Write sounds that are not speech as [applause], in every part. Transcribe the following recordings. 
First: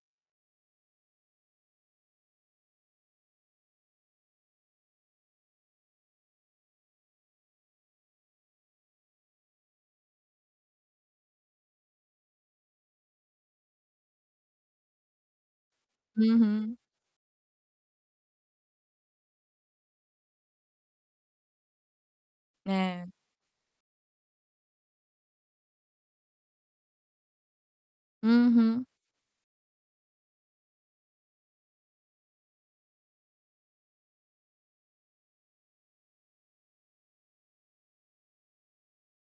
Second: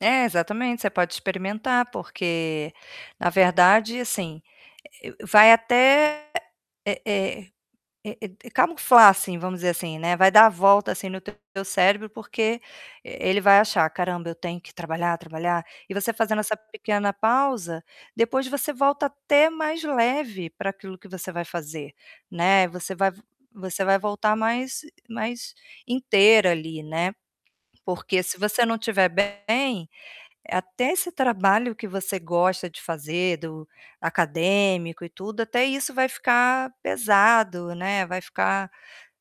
É, exatamente, você pode experimentar, porque na verdade, assim, eh, eu vai até eh eh eh eh camuflar, assim, vamos dizer assim, né, vai dar a volta assim no teu cérebro, porque e ele vai achar: "Caramba, eu tenho que trabalhar, trabalhar". E você fazendo essa Uhum. pequena pausa, depois você volta até mais leve para aquilo que você vai fazer, né, você É. vai v você vai voltar mais mais inteira ali, né? Porque se você não Uhum. tiver bem, até esse trabalho que você gosta de fazer, do acadêmico e tudo, até isso vai ficar pesado, né, vai ficar,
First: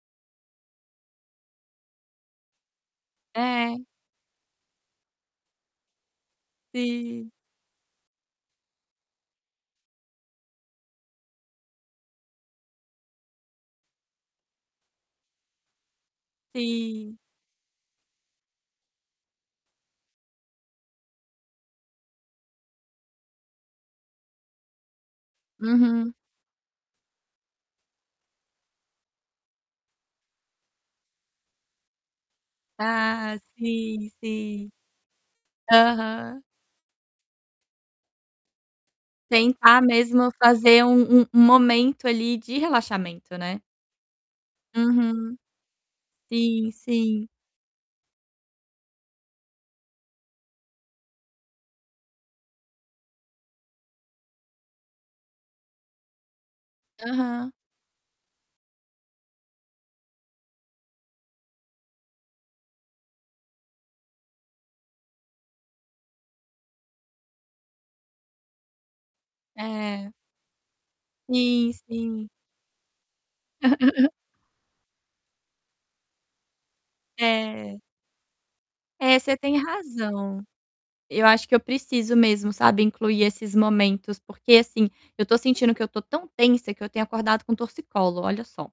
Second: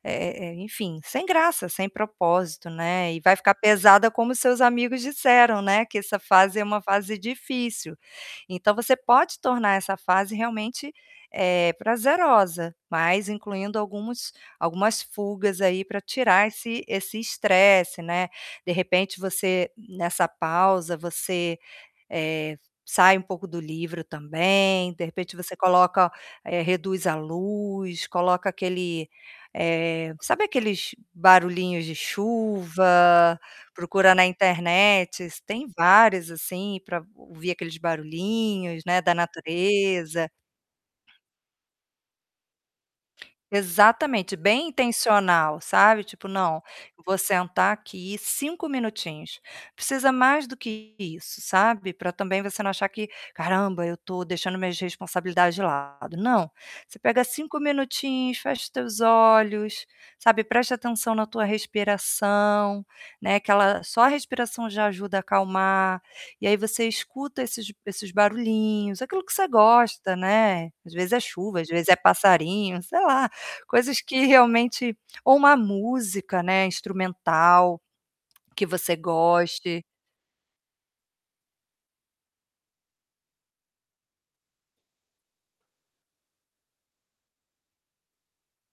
eh eh, enfim, sem graça, sem propósito, né, e vai ficar É. pesada como seus amigos disseram, né, que essa fase é uma fase Sim. difícil. Então você pode tornar essa fase realmente, eh, prazerosa, mas incluindo alguns algumas fugas aí pra tirar esse Sim. esse estresse, né? De repente, você nessa pausa, você, eh, sai um pouco do livro também, de repente, você coloca Uhum. eh, reduz a luz, coloca aquele eh, sabe aqueles barulhinhos de chuva? Ah, sim, Procura na sim. internet, tem vários, Aham. assim, pra ouvir aqueles barulhinhos, né, da Tentar natureza. mesmo fazer um um momento ali de relaxamento, né. Exatamente, bem Uhum. intencional, sabe, tipo: "Não, Sim, vou sim. sentar aqui 5 minutinhos". Precisa mais do que isso, sabe? Pra também você não achar que: "Caramba, eu tô deixando minhas responsabilidades de lado". Não, você pega Aham. 5 minutinhos, fecha teus olhos, sabe, presta atenção na tua respiração, né, aquela só a respiração já ajuda a acalmar. E aí, você escuta esses esses barulhinhos, aquilo que você É. gosta, né. Às vezes é chuva, às Sim, vezes é sim. passarinho, sei lá, coisas [chuckles] que realmente ou uma música, né, É. instrumental que você É, você tem goste. razão. Eu acho que eu preciso mesmo, sabe, incluir esses momentos, porque assim, eu tô sentindo que eu tô tão tensa que eu tenho acordado com torcicolo, olha só.